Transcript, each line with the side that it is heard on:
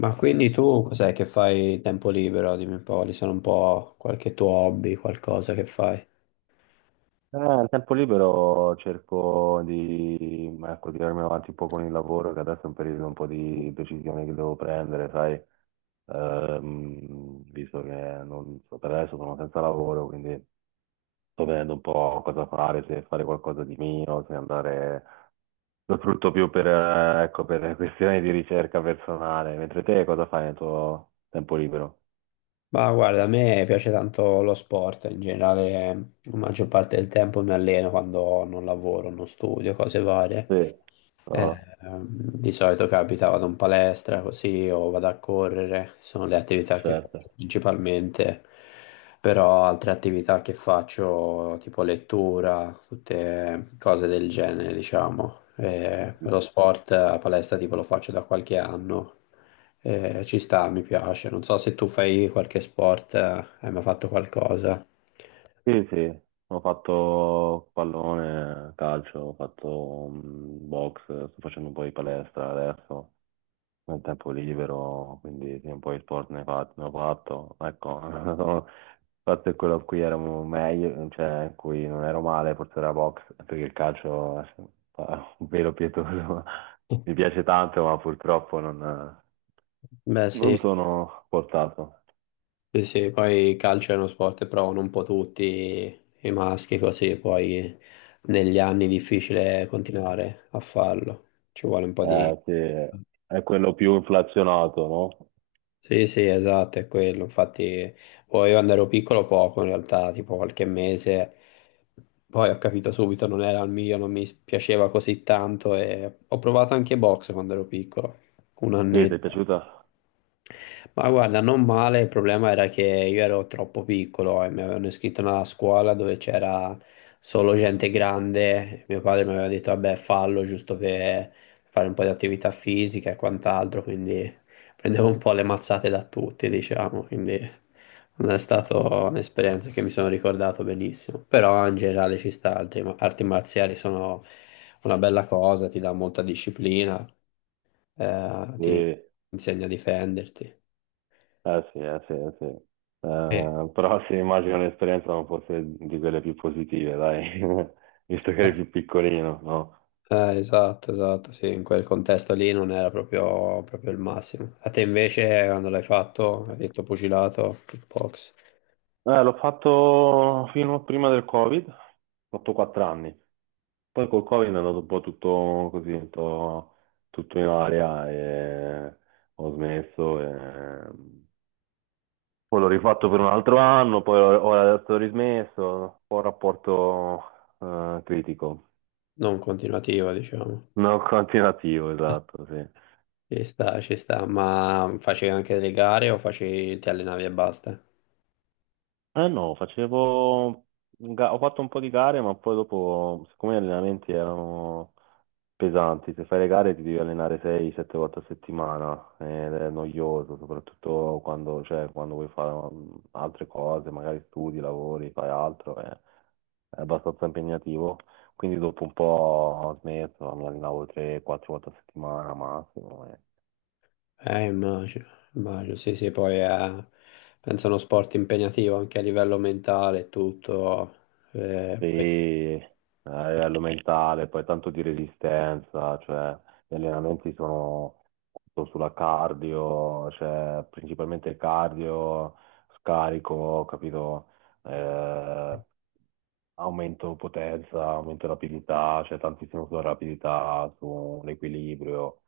left: Ma quindi tu cos'è che fai tempo libero? Dimmi un po', quali sono un po' qualche tuo hobby, qualcosa che fai?
right: Al tempo libero cerco di, ecco, tirarmi avanti un po' con il lavoro, che adesso è un periodo un po' di decisione che devo prendere, sai. Visto che non so, per adesso sono senza lavoro, quindi sto vedendo un po' cosa fare, se fare qualcosa di mio, se andare, lo sfrutto più per, ecco, per questioni di ricerca personale. Mentre te cosa fai nel tuo tempo libero?
left: Ma guarda, a me piace tanto lo sport, in generale la maggior parte del tempo mi alleno quando non lavoro, non studio, cose varie.
right: Sì.
left: Eh,
right: No,
left: ehm, di solito capita, vado in palestra così o vado a correre, sono le attività che faccio
right: certo.
left: principalmente, però altre attività che faccio tipo lettura, tutte cose del genere, diciamo. Lo sport a palestra tipo lo faccio da qualche anno. Ci sta, mi piace. Non so se tu fai qualche sport, hai mai fatto qualcosa?
right: Sì, sì, ho fatto pallone, calcio, ho fatto box, sto facendo un po' di palestra adesso, nel tempo libero, quindi sì, un po' di sport ne, ne ho fatto. Ecco, il fatto è quello a cui ero meglio, cioè in cui non ero male, forse era box, perché il calcio è un velo pietoso. Mi piace tanto, ma purtroppo non,
left: Beh, sì.
right: non sono portato.
left: Sì, sì, poi il calcio è uno sport che provano un po' tutti i maschi così, poi negli anni è difficile continuare a farlo, ci vuole un po' di.
right: Eh sì, è quello più inflazionato, no?
left: Sì, sì, esatto, è quello, infatti poi io quando ero piccolo poco in realtà, tipo qualche mese, poi ho capito subito non era il mio, non mi piaceva così tanto e ho provato anche box quando ero piccolo, un
right: Sì, ti è
left: annetto.
right: piaciuta?
left: Ma guarda, non male, il problema era che io ero troppo piccolo e mi avevano iscritto a una scuola dove c'era solo gente grande. Mio padre mi aveva detto, vabbè, fallo giusto per fare un po' di attività fisica e quant'altro, quindi prendevo un po' le mazzate da tutti, diciamo, quindi non è stata un'esperienza che mi sono ricordato benissimo. Però in generale ci sta, altre arti marziali sono una bella cosa, ti dà molta disciplina,
right: Sì,
left: ti
right: eh
left: insegna a difenderti.
right: sì, eh sì, eh sì.
left: Sì.
right: Però sì, immagino l'esperienza non fosse di quelle più positive, dai, visto che eri più piccolino, no?
left: Esatto, esatto, sì, in quel contesto lì non era proprio, proprio il massimo. A te invece, quando l'hai fatto, hai detto pugilato, kickbox,
right: L'ho fatto fino prima del Covid, ho fatto 4 anni, poi col Covid è andato un po' tutto così, un po' tutto in aria e ho smesso. Poi l'ho rifatto per un altro anno, poi ora adesso ho rismesso, un po' rapporto critico,
left: non continuativa, diciamo.
right: non continuativo, esatto, sì.
left: Ci sta, ma facevi anche delle gare o facevi, ti allenavi e basta?
right: Eh no, ho fatto un po' di gare, ma poi dopo, siccome gli allenamenti erano pesanti, se fai le gare ti devi allenare 6-7 volte a settimana ed è noioso, soprattutto quando, cioè, quando vuoi fare altre cose, magari studi, lavori, fai altro, è abbastanza impegnativo. Quindi dopo un po' ho smesso, mi allenavo 3-4 volte a settimana massimo.
left: Immagino, immagino, sì, sì, poi penso uno sport impegnativo anche a livello mentale e tutto,
right: Sì,
left: poi.
right: a livello mentale, poi tanto di resistenza, cioè gli allenamenti sono tutto sulla cardio, cioè principalmente cardio, scarico, capito? Eh, Aumento potenza, aumento rapidità, cioè tantissimo sulla rapidità, sull'equilibrio,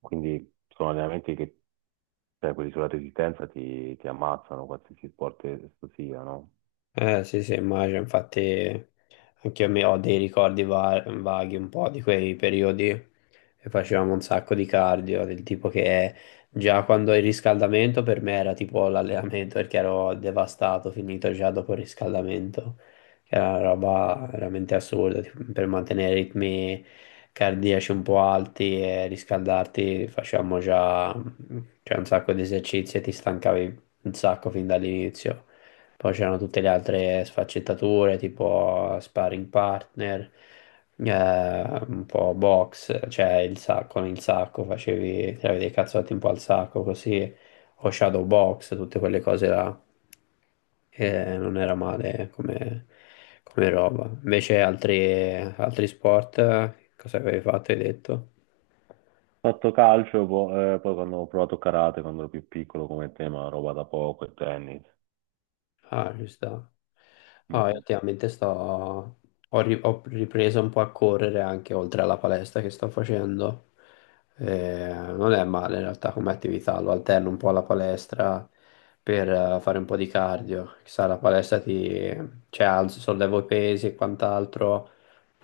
right: quindi sono allenamenti che, cioè quelli sulla resistenza ti ammazzano, qualsiasi sport esso sia, no?
left: Sì, sì, immagino, infatti anche io mi ho dei ricordi vaghi un po' di quei periodi che facevamo un sacco di cardio, del tipo che già quando il riscaldamento per me era tipo l'allenamento perché ero devastato, finito già dopo il riscaldamento, che era una roba veramente assurda, tipo, per mantenere i ritmi cardiaci un po' alti e riscaldarti facevamo già, cioè, un sacco di esercizi e ti stancavi un sacco fin dall'inizio. Poi c'erano tutte le altre sfaccettature, tipo sparring partner, eh, un po' box, cioè il sacco, con il sacco, facevi, tiravi dei cazzotti un po' al sacco, così, o shadow box, tutte quelle cose là. E non era male come, come roba. Invece altri sport, cosa avevi fatto, hai detto?
right: Fatto calcio, poi quando ho provato karate, quando ero più piccolo come tema, roba da poco e tennis.
left: Ah, ci sta. Ah, io
right: Mm.
left: ultimamente ho ripreso un po' a correre anche oltre alla palestra che sto facendo. Non è male in realtà come attività, lo alterno un po' alla palestra per fare un po' di cardio. Chissà, la palestra cioè, sollevo i pesi e quant'altro,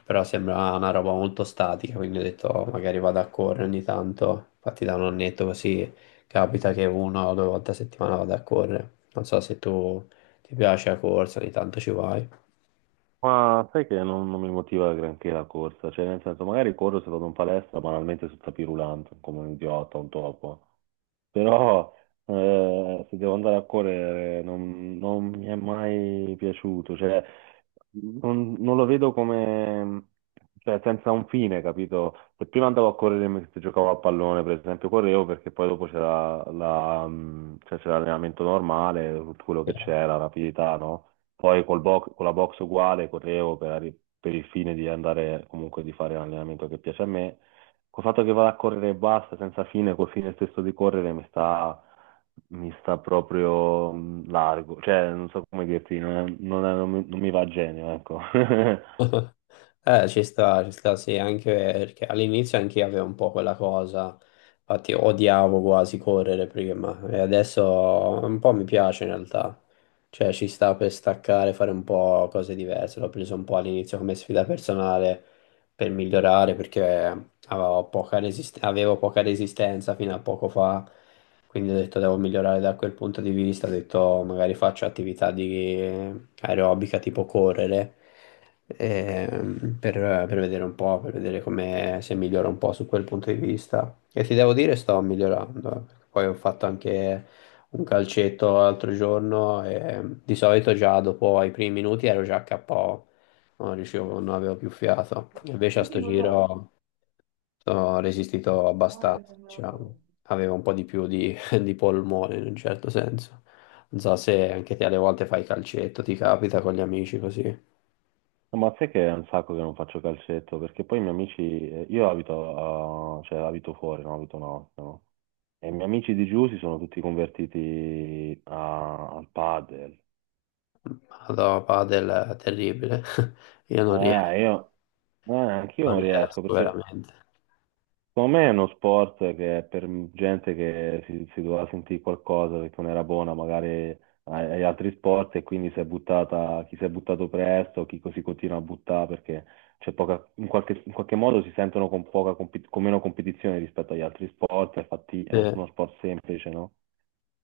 left: però sembra una roba molto statica, quindi ho detto: "Oh, magari vado a correre ogni tanto." Infatti da un annetto così capita che una o due volte a settimana vado a correre. Non so se ti piace la corsa, ogni tanto ci vai.
right: Ma sai che non mi motiva granché la corsa, cioè nel senso magari corro se vado in palestra banalmente sul tapis roulant, come un idiota, un topo. Però se devo andare a correre non mi è mai piaciuto, cioè non lo vedo come, cioè senza un fine, capito? Se prima andavo a correre mentre giocavo a pallone, per esempio, correvo perché poi dopo c'era la, cioè, c'era l'allenamento normale, tutto quello che c'era, rapidità, no? Poi col box, con la box uguale correvo per, per il fine di andare comunque di fare l'allenamento che piace a me. Col fatto che vado a correre e basta, senza fine, col fine stesso di correre mi sta proprio largo. Cioè, non so come dirti, non mi va a genio, ecco.
left: Ci sta, ci sta, sì, anche perché all'inizio anch'io avevo un po' quella cosa, infatti odiavo quasi correre prima e adesso un po' mi piace in realtà, cioè ci sta per staccare, fare un po' cose diverse, l'ho preso un po' all'inizio come sfida personale per migliorare perché avevo poca resistenza fino a poco fa, quindi ho detto devo migliorare da quel punto di vista, ho detto magari faccio attività di aerobica tipo correre ehm, per, per, vedere un po', per vedere come se migliora un po' su quel punto di vista. E ti devo dire, sto migliorando. Poi ho fatto anche un calcetto l'altro giorno e di solito già dopo i primi minuti ero già KO, non riuscivo, non avevo più fiato. Invece a sto giro ho resistito abbastanza, diciamo. Avevo un po' di più di, di polmone in un certo senso. Non so se anche te alle volte fai calcetto, ti capita con gli amici così.
right: No, ma sai che è un sacco che non faccio calcetto, perché poi i miei amici, io abito, cioè, abito fuori, no? Abito no, no. E i miei amici di giù si sono tutti convertiti al padel.
left: Madonna, padel è terribile. Io non riesco,
right: Eh, io, Anch'io
left: non
right: non riesco
left: riesco
right: perché.
left: veramente.
right: Secondo me è uno sport che è per gente che si doveva sentire qualcosa perché non era buona magari agli altri sport e quindi si è buttata, chi si è buttato presto, chi si continua a buttare perché c'è poca, in qualche modo si sentono con, poca, con meno competizione rispetto agli altri sport, infatti è
left: Eh,
right: uno sport semplice, no?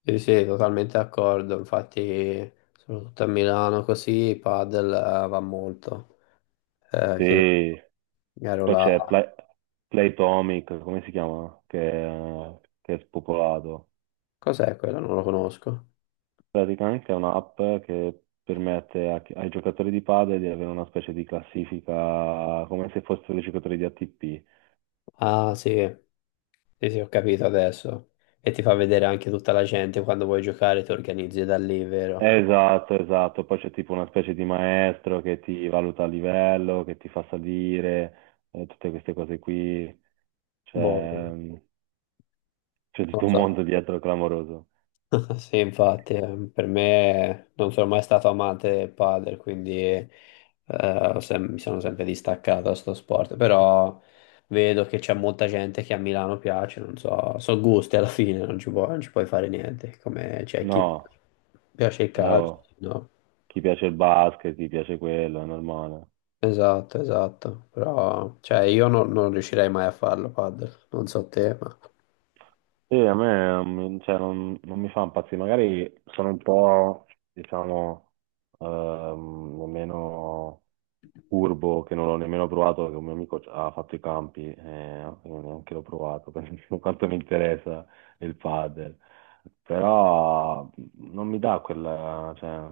left: Sì, sì, totalmente d'accordo. Infatti, soprattutto a Milano così, padel va molto. Che
right: Sì.
left: ero
right: Poi
left: là.
right: c'è Playtomic, come si chiama? Che è spopolato.
left: Cos'è quello? Non lo conosco.
right: Praticamente è un'app che permette a ai giocatori di padel di avere una specie di classifica come se fossero dei giocatori di ATP.
left: Ah, sì, sì, sì, ho capito adesso. E ti fa vedere anche tutta la gente quando vuoi giocare, ti organizzi da lì, vero?
right: Esatto, esatto. Poi c'è tipo una specie di maestro che ti valuta a livello, che ti fa salire, tutte queste cose qui.
left: Boh,
right: C'è
left: non
right: c'è
left: lo
right: tutto un
left: so.
right: mondo dietro clamoroso.
left: Sì, infatti, per me non sono mai stato amante del padel, quindi mi sono sempre distaccato da sto sport, però vedo che c'è molta gente che a Milano piace, non so, sono gusti alla fine, non ci puoi fare niente, come c'è chi
right: No,
left: piace il calcio,
right: oh,
left: no?
right: chi piace il basket, chi piace quello, è normale.
left: Esatto, esatto, però cioè, io non riuscirei mai a farlo padel, non so te, ma.
right: Sì, a me non mi- cioè, non mi fa impazzire, magari sono un po', diciamo, meno curvo che non l'ho nemmeno provato, perché un mio amico ha fatto i campi e io neanche l'ho provato, per quanto mi interessa il padel, però non mi dà quella, cioè,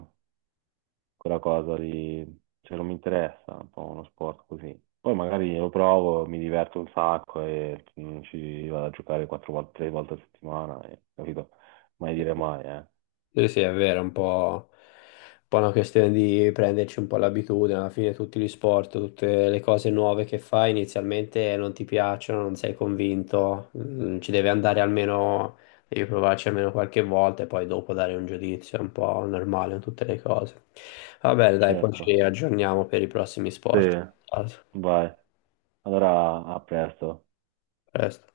right: quella cosa lì, cioè non mi interessa un po' uno sport così. Poi magari lo provo, mi diverto un sacco e ci vado a giocare 4 volte, 3 volte a settimana, capito? Mai dire mai, eh.
left: Sì, sì, è vero, è un po', una questione di prenderci un po' l'abitudine, alla fine tutti gli sport, tutte le cose nuove che fai inizialmente non ti piacciono, non sei convinto, ci devi andare almeno, devi provarci almeno qualche volta e poi dopo dare un giudizio, è un po' normale in tutte le cose. Va bene, dai, poi
right: Certo.
left: ci aggiorniamo per i prossimi
right: Sì,
left: sport. Ciao, a
right: vai. Allora, a presto.
left: presto.